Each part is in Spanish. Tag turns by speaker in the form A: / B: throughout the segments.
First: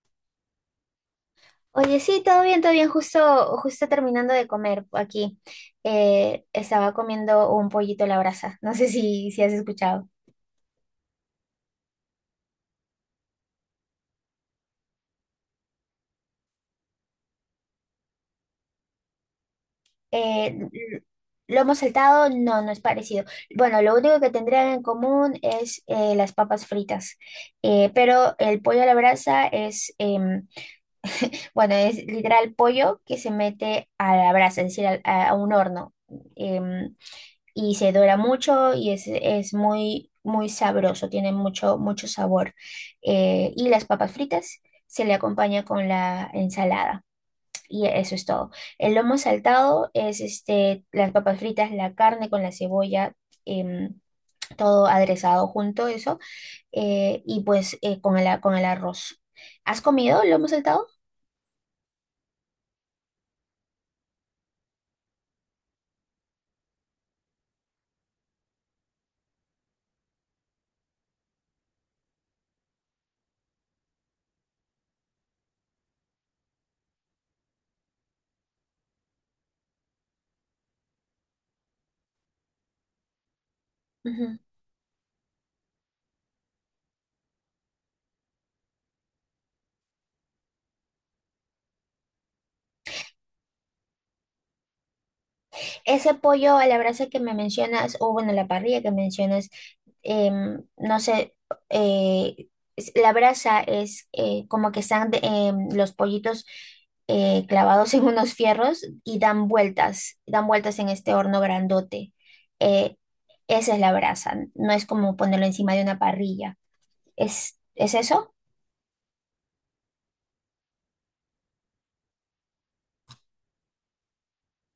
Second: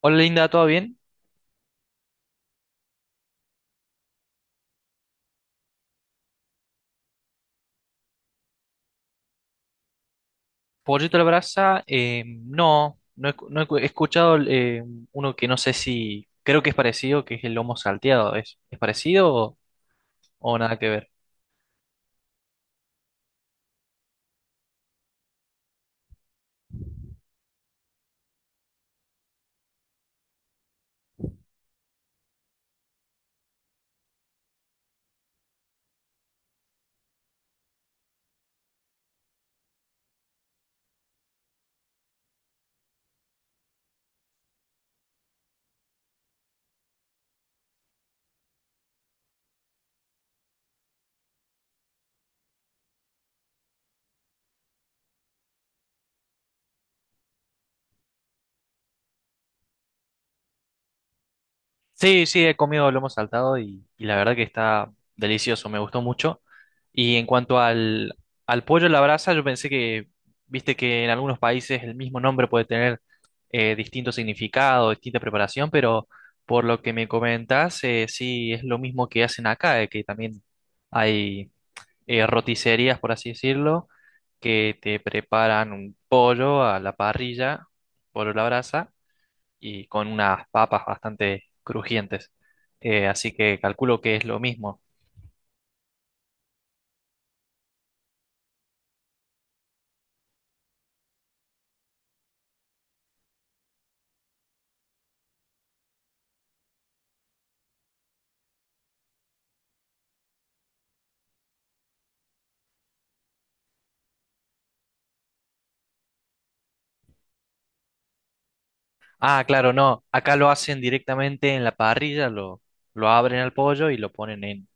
A: Hola Linda, ¿todo bien?
B: Oye, sí, todo bien, todo bien. Justo, justo terminando de comer aquí. Estaba comiendo un pollito a la brasa. No sé si has escuchado.
A: Pollito a la brasa, no, no he he escuchado uno que no sé si, creo que es parecido, que es el lomo salteado, ¿ es parecido
B: Eh,
A: o nada que
B: l-
A: ver?
B: Lomo saltado, no, no es parecido. Bueno, lo único que tendrían en común es las papas fritas. Pero el pollo a la brasa es, bueno, es literal pollo que se mete a la brasa, es decir, a un horno. em, y se dora mucho y es muy sabroso, tiene mucho sabor. Y las papas fritas se le acompaña con la ensalada. Y eso es todo. El lomo saltado es este, las papas fritas, la carne con la cebolla, em, todo aderezado junto, eso, y pues con con el arroz. ¿Has comido lomo saltado?
A: Sí, sí, he comido lomo saltado y la verdad que está delicioso, me gustó mucho. Y en cuanto al, al pollo a la brasa, yo pensé que, viste que en algunos países el mismo nombre puede tener distinto significado, distinta preparación, pero por lo que me comentas, sí es lo mismo que hacen acá, que también hay roticerías, por así decirlo, que te preparan un pollo a la parrilla, pollo a la brasa y con unas papas bastante crujientes. Así que calculo que es lo mismo.
B: Ese pollo a la brasa que me mencionas, o bueno, la parrilla que mencionas, no sé, eh, la brasa es como que están los pollitos clavados en unos fierros y dan vueltas en este horno grandote. Eh, Esa es la brasa, no es como ponerlo encima de una parrilla. Es eso?
A: Ah, claro, no. Acá lo hacen directamente en la parrilla, lo abren al pollo y lo ponen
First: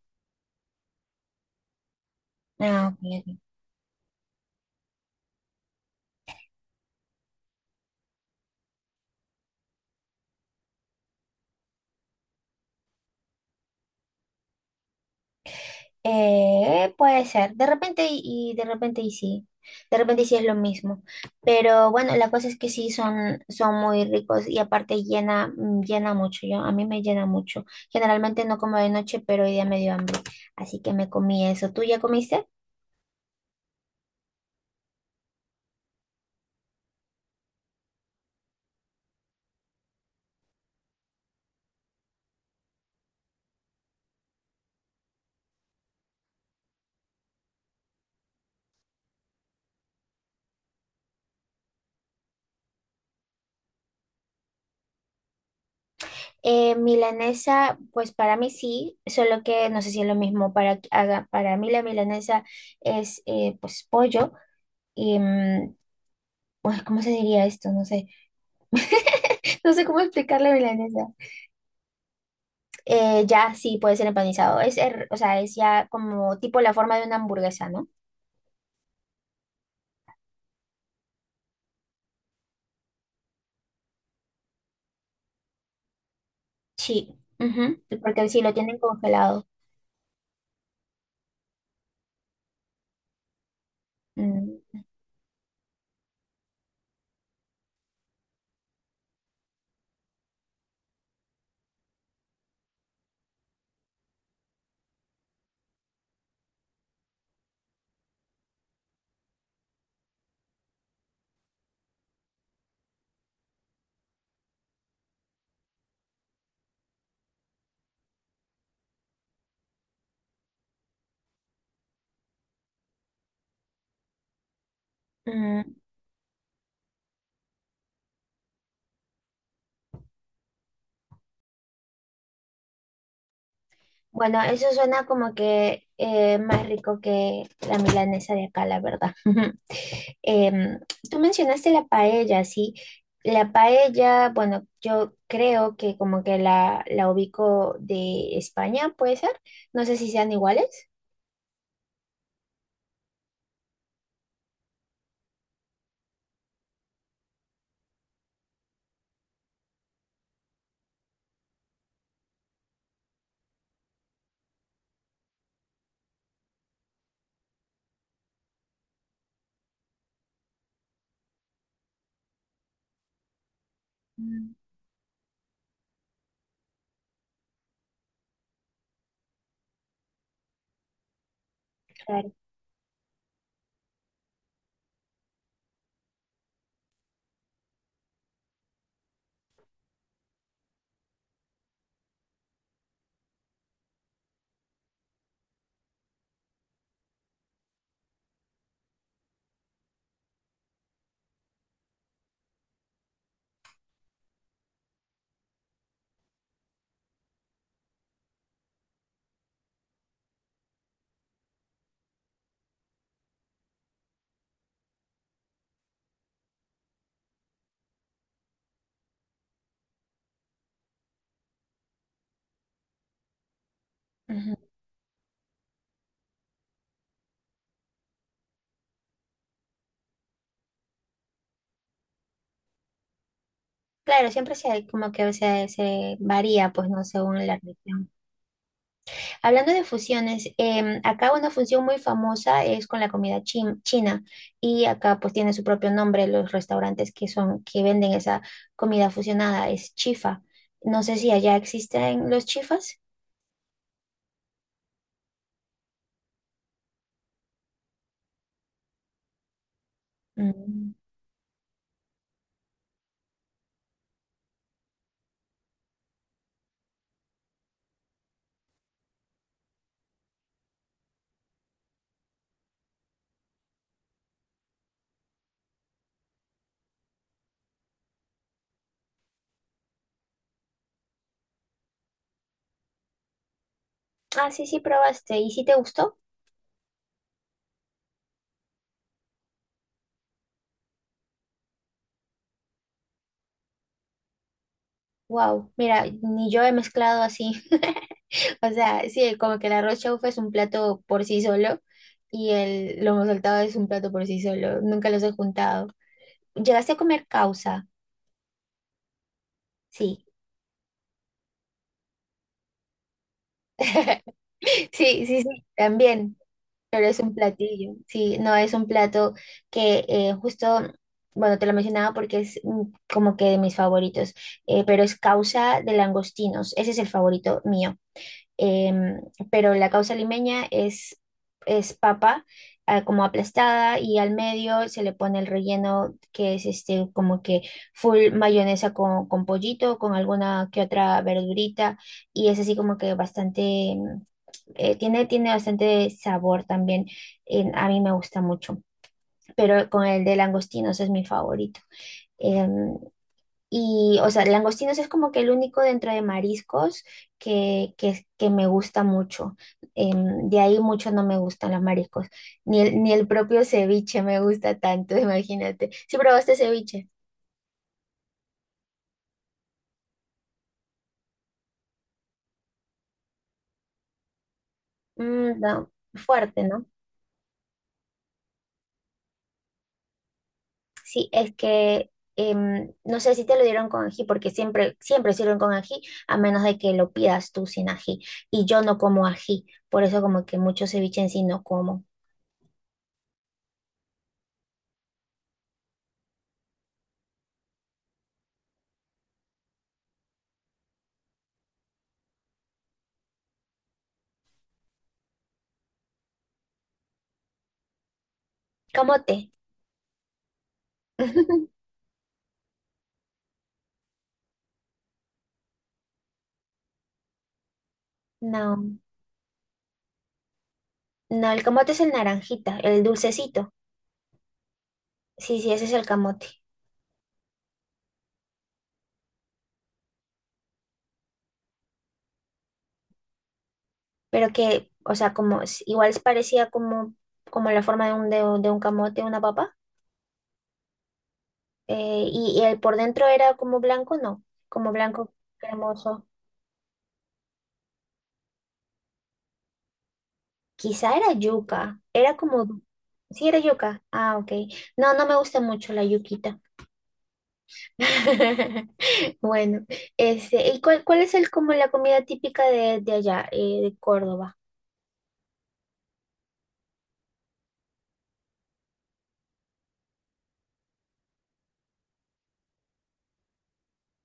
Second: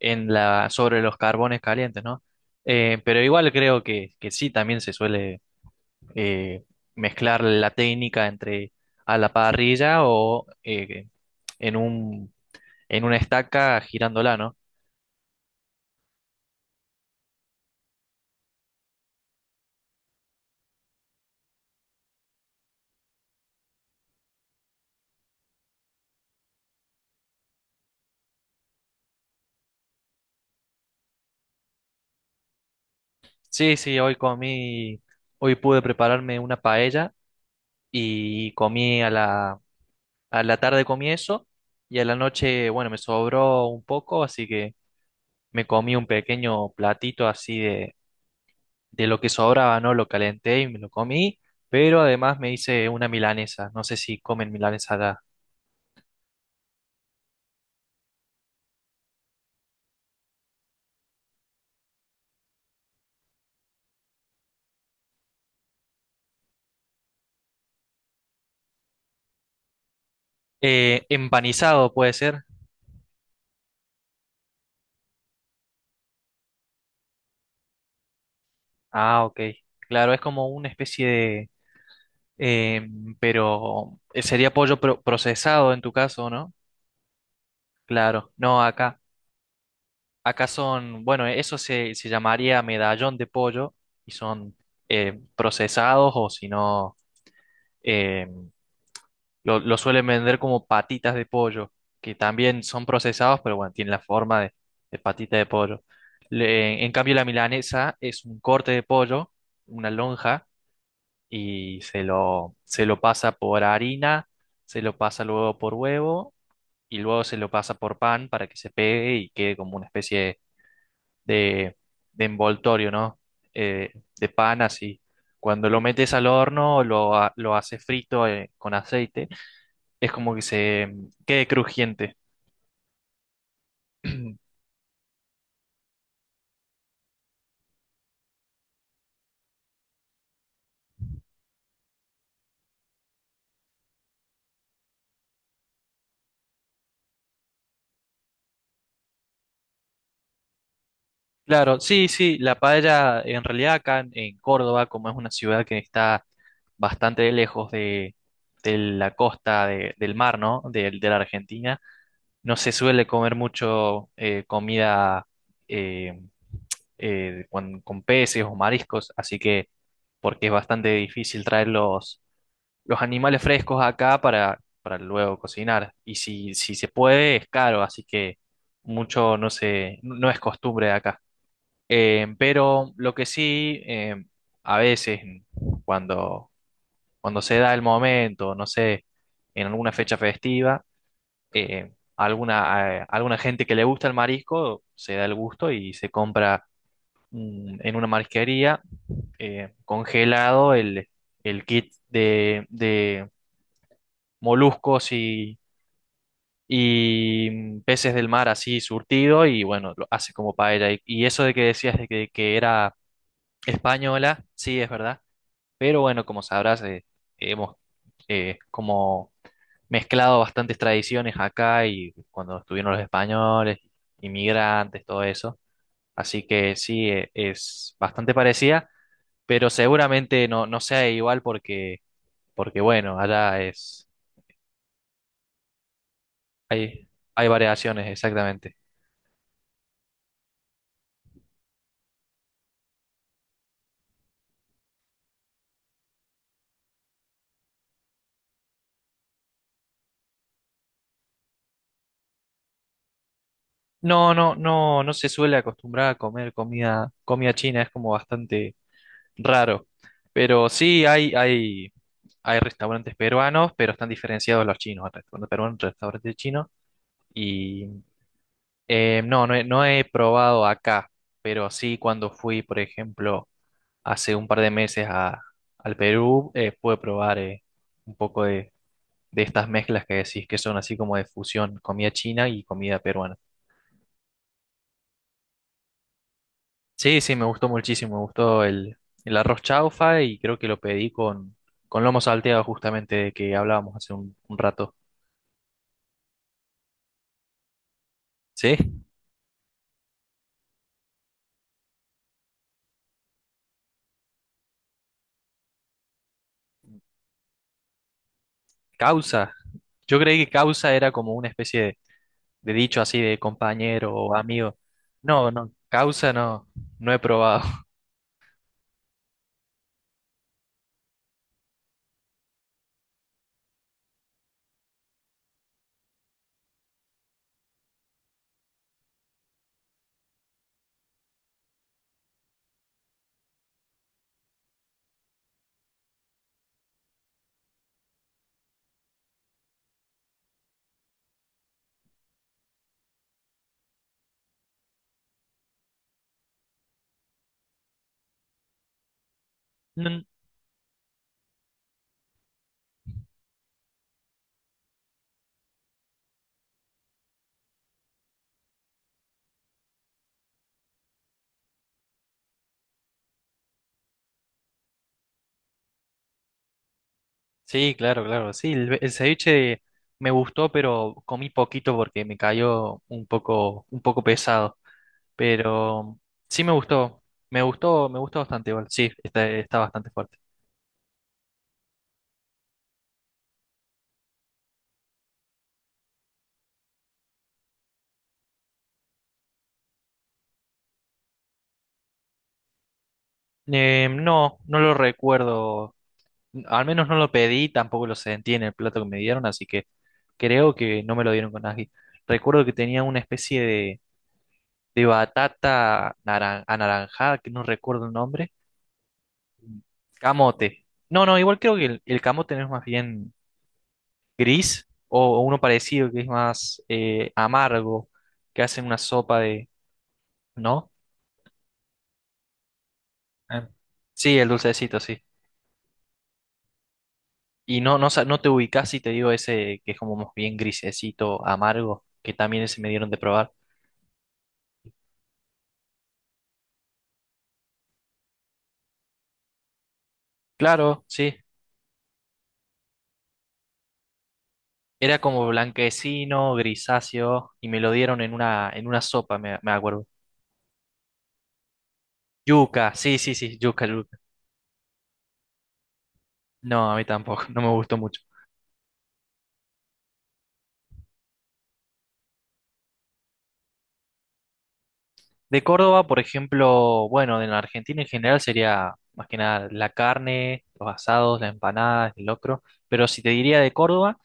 A: en la, sobre los carbones calientes, ¿no?
B: Ah,
A: Pero
B: ok.
A: igual creo que sí, también se suele eh, mezclar la técnica entre a la parrilla o en un, en una estaca girándola, ¿no?
B: Puede ser, de repente y de repente y sí, de repente y sí es lo mismo, pero bueno, la cosa es que sí son, son muy ricos y aparte llena, mm, llena mucho, yo, a mí me llena mucho, generalmente no como de noche, pero hoy día me dio hambre, así que me comí eso. ¿Tú ya comiste?
A: Sí, sí, hoy comí, hoy pude prepararme una paella y comí a la tarde comí eso y a la noche, bueno, me sobró un poco, así que me comí un pequeño platito así de lo que sobraba, ¿no? Lo calenté y me lo comí, pero además me hice una milanesa, no sé si comen milanesa acá.
B: Milanesa, pues para mí sí, solo que no sé si es lo mismo, para mí la milanesa es pues pollo y, mm, pues, ¿cómo se diría esto? No sé, no sé cómo explicar la
A: Eh,
B: milanesa.
A: empanizado puede ser.
B: Ya sí puede ser empanizado. O sea, es ya como tipo la forma de una hamburguesa, ¿no?
A: Ah, ok. Claro, es como una especie de eh, pero sería pollo procesado en tu caso, ¿no?
B: Sí, ujú. Porque
A: Claro,
B: si lo
A: no
B: tienen
A: acá.
B: congelado.
A: Acá son, bueno, eso se, se llamaría medallón de pollo y son
B: Mm,
A: procesados o si no, eh, lo suelen vender como patitas de pollo, que también son procesados, pero bueno, tienen la forma de patita de pollo. En cambio, la milanesa es un corte de pollo, una lonja, y se lo pasa por harina, se lo pasa luego por huevo y luego se lo pasa por pan para que se pegue y quede como una especie de, de envoltorio, ¿no? Eh, de pan así. Cuando
B: mm.
A: lo metes al horno, lo, lo haces frito con aceite, es como que se quede crujiente.
B: Bueno, eso suena como que más rico que la milanesa de acá, la verdad. Em, Tú mencionaste la paella, ¿sí? La paella, bueno, yo creo que como que la ubico de España, ¿puede ser? No sé si sean iguales.
A: Claro, sí, sí, la paella en realidad acá en Córdoba, como es una ciudad que está bastante lejos de la costa del mar, ¿no? De la Argentina, no se suele comer mucho comida eh, con peces o mariscos, así que porque es bastante difícil traer los animales frescos acá
B: Mm.
A: para luego cocinar. Y si, si se puede, es caro, así que mucho no se, no es costumbre acá.
B: Claro.
A: Pero lo que sí, a veces cuando, cuando se da el momento, no sé, en alguna fecha festiva, alguna, alguna gente que le gusta el marisco se da el gusto y se compra en una marisquería congelado el kit de moluscos y peces del mar así surtido y bueno, lo hace como paella. Y eso de que decías de que era española, sí, es verdad, pero bueno, como sabrás, hemos como mezclado bastantes tradiciones acá y cuando estuvieron los españoles,
B: Ujú.
A: inmigrantes, todo eso. Así que sí, es bastante parecida, pero seguramente no, no sea igual porque porque bueno, allá es,
B: Claro, siempre se, como que se varía, pues, no,
A: hay,
B: según
A: hay
B: la
A: variaciones,
B: región.
A: exactamente.
B: Hablando de fusiones, acá una fusión muy famosa es con la china y acá pues tiene su propio nombre los restaurantes que son que venden esa comida fusionada, es chifa. No sé si allá existen los chifas.
A: No, no, no, no se suele acostumbrar a comer comida, comida china, es como bastante raro. Pero
B: Mm.
A: sí hay restaurantes peruanos, pero están diferenciados los chinos, restaurantes peruanos, restaurantes chinos. Y no, no he probado acá, pero sí cuando fui, por ejemplo, hace un par de meses a, al Perú, pude probar un poco de estas mezclas que decís que son así como de fusión, comida china y comida peruana.
B: Ah, sí, sí, probaste y si te gustó.
A: Sí, sí, me gustó muchísimo, me gustó el arroz chaufa y creo que lo pedí con lomo salteado justamente de que hablábamos hace un rato.
B: Wow, mira, ni yo he mezclado así. O
A: Sí,
B: sea, sí, como que el arroz chaufa es un plato por sí solo y el lomo saltado es un plato por sí solo. Nunca los he juntado. ¿Llegaste a comer causa?
A: causa. Yo
B: Sí.
A: creí que causa era como una especie de dicho así de compañero o amigo.
B: Sí, sí,
A: No,
B: sí,
A: no, causa
B: también,
A: no,
B: pero
A: no
B: es
A: he
B: un
A: probado.
B: platillo, sí, no es un plato que justo, bueno, te lo mencionaba porque es mm, como que de mis favoritos, pero es causa de langostinos, ese es el favorito mío. Em, pero la causa limeña es papa ah, como aplastada y al medio se le pone el relleno que es este como que full mayonesa con pollito, con alguna que otra verdurita y es así como que bastante... Tiene, tiene bastante sabor también. A mí me gusta mucho, pero con el de langostinos es mi favorito. Em, y, o sea, langostinos es como que el único dentro de mariscos que me gusta mucho. De ahí mucho no me gustan los mariscos. Ni el propio ceviche me gusta tanto, imagínate. ¿Sí probaste ceviche?
A: Sí, claro, claro. Sí, el ceviche me gustó, pero comí poquito porque me cayó un poco pesado.
B: Mm, no,
A: Pero
B: fuerte,
A: sí me
B: ¿no?
A: gustó. Me gustó, me gustó bastante igual. Sí, está, está bastante fuerte.
B: Sí, es que no sé si te lo dieron con ají, porque siempre, siempre sirven con ají, a menos de que lo pidas tú sin ají. Y yo no como ají, por eso como que mucho ceviche en sí no como.
A: No, no lo recuerdo. Al menos no lo pedí, tampoco lo sentí en el plato que me dieron, así que creo que no me lo dieron con ají. Recuerdo que tenía una especie de batata anaranjada, que no recuerdo el nombre.
B: Camote.
A: Camote. No, no, igual creo que el camote no es más bien gris o uno parecido que es más amargo, que hacen
B: No,
A: una sopa de, ¿no?
B: no, el camote es el naranjita, el dulcecito.
A: Ah. Sí, el dulcecito, sí.
B: Sí, sí, ese es el camote.
A: Y no, no, no te ubicás si te digo ese que es como más bien grisecito, amargo, que también ese me dieron de probar.
B: Pero que, o sea, igual es parecía como, como la forma de un, de, un camote, una papa.
A: Claro, sí.
B: Y, y el por dentro era como blanco, no, como
A: Era
B: blanco
A: como
B: cremoso.
A: blanquecino, grisáceo, y me lo dieron en una sopa, me acuerdo.
B: Quizá era yuca, era como...
A: Yuca, sí, sí,
B: Sí,
A: sí,
B: era
A: yuca,
B: yuca.
A: yuca.
B: Ah, ok. No, no me gusta mucho la yuquita.
A: No, a mí tampoco, no me gustó mucho.
B: Bueno, este, ¿y cuál, cuál es el, como la comida típica de allá, de Córdoba?
A: De Córdoba, por ejemplo, bueno, en la Argentina en general sería más que nada la carne, los asados, las empanadas, el locro. Pero si te diría de Córdoba,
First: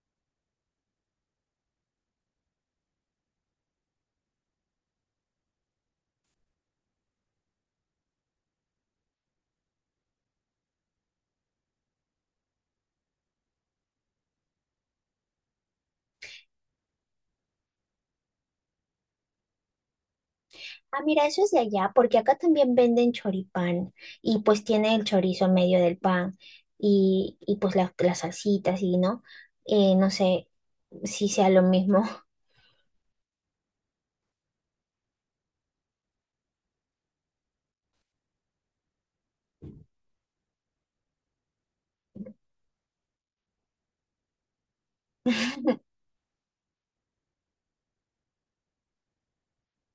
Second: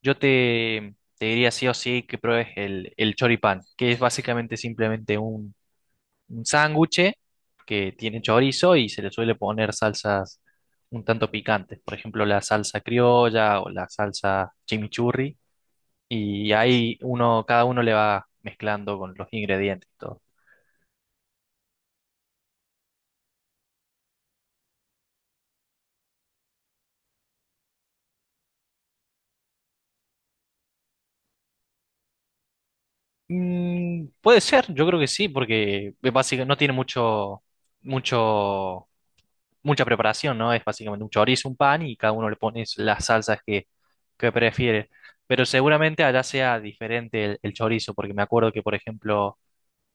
A: yo te, te diría sí o sí que pruebes el choripán, que es básicamente simplemente un sándwich que tiene chorizo y se le suele poner salsas un tanto picantes. Por ejemplo, la salsa criolla o la salsa chimichurri. Y ahí uno, cada uno le va mezclando con los ingredientes y todo.
B: Ah, mira, eso es de allá, porque acá también venden choripán y pues tiene el chorizo en medio del pan y pues las salsitas y, ¿no? No sé si sea lo mismo.
A: Mm, puede ser, yo creo que sí, porque es no tiene mucho, mucho, mucha preparación, ¿no? Es básicamente un chorizo, un pan y cada uno le pone las salsas que prefiere. Pero seguramente allá sea diferente el chorizo, porque me acuerdo que, por ejemplo,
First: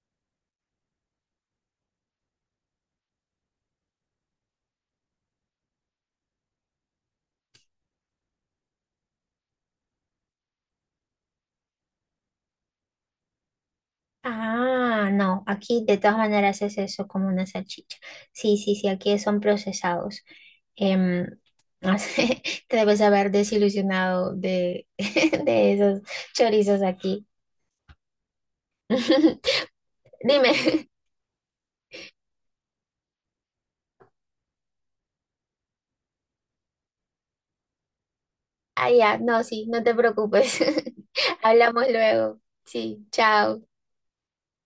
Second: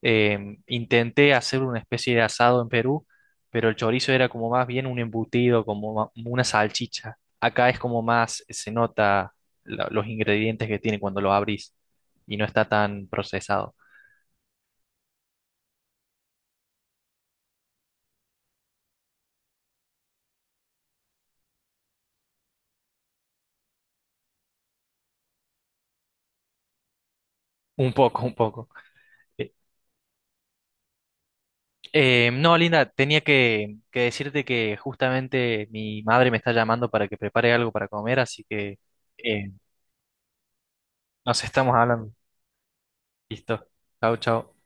A: intenté hacer una especie de asado en Perú, pero el chorizo era como más bien un embutido, como una salchicha. Acá es como más, se nota los ingredientes que tiene cuando lo abrís y no está tan procesado.
B: Ah, no, aquí de todas maneras es eso como una salchicha. Sí, sí, sí, aquí son procesados. Em, no sé, te debes haber desilusionado de, de esos chorizos aquí.
A: Un poco, un poco. Eh,
B: Dime,
A: no, Linda, tenía que decirte que justamente mi madre me está llamando para que prepare algo para comer, así que
B: ah, ya, no,
A: eh,
B: sí, no te preocupes.
A: nos estamos
B: Hablamos
A: hablando.
B: luego. Sí, chao.
A: Listo. Chao, chao.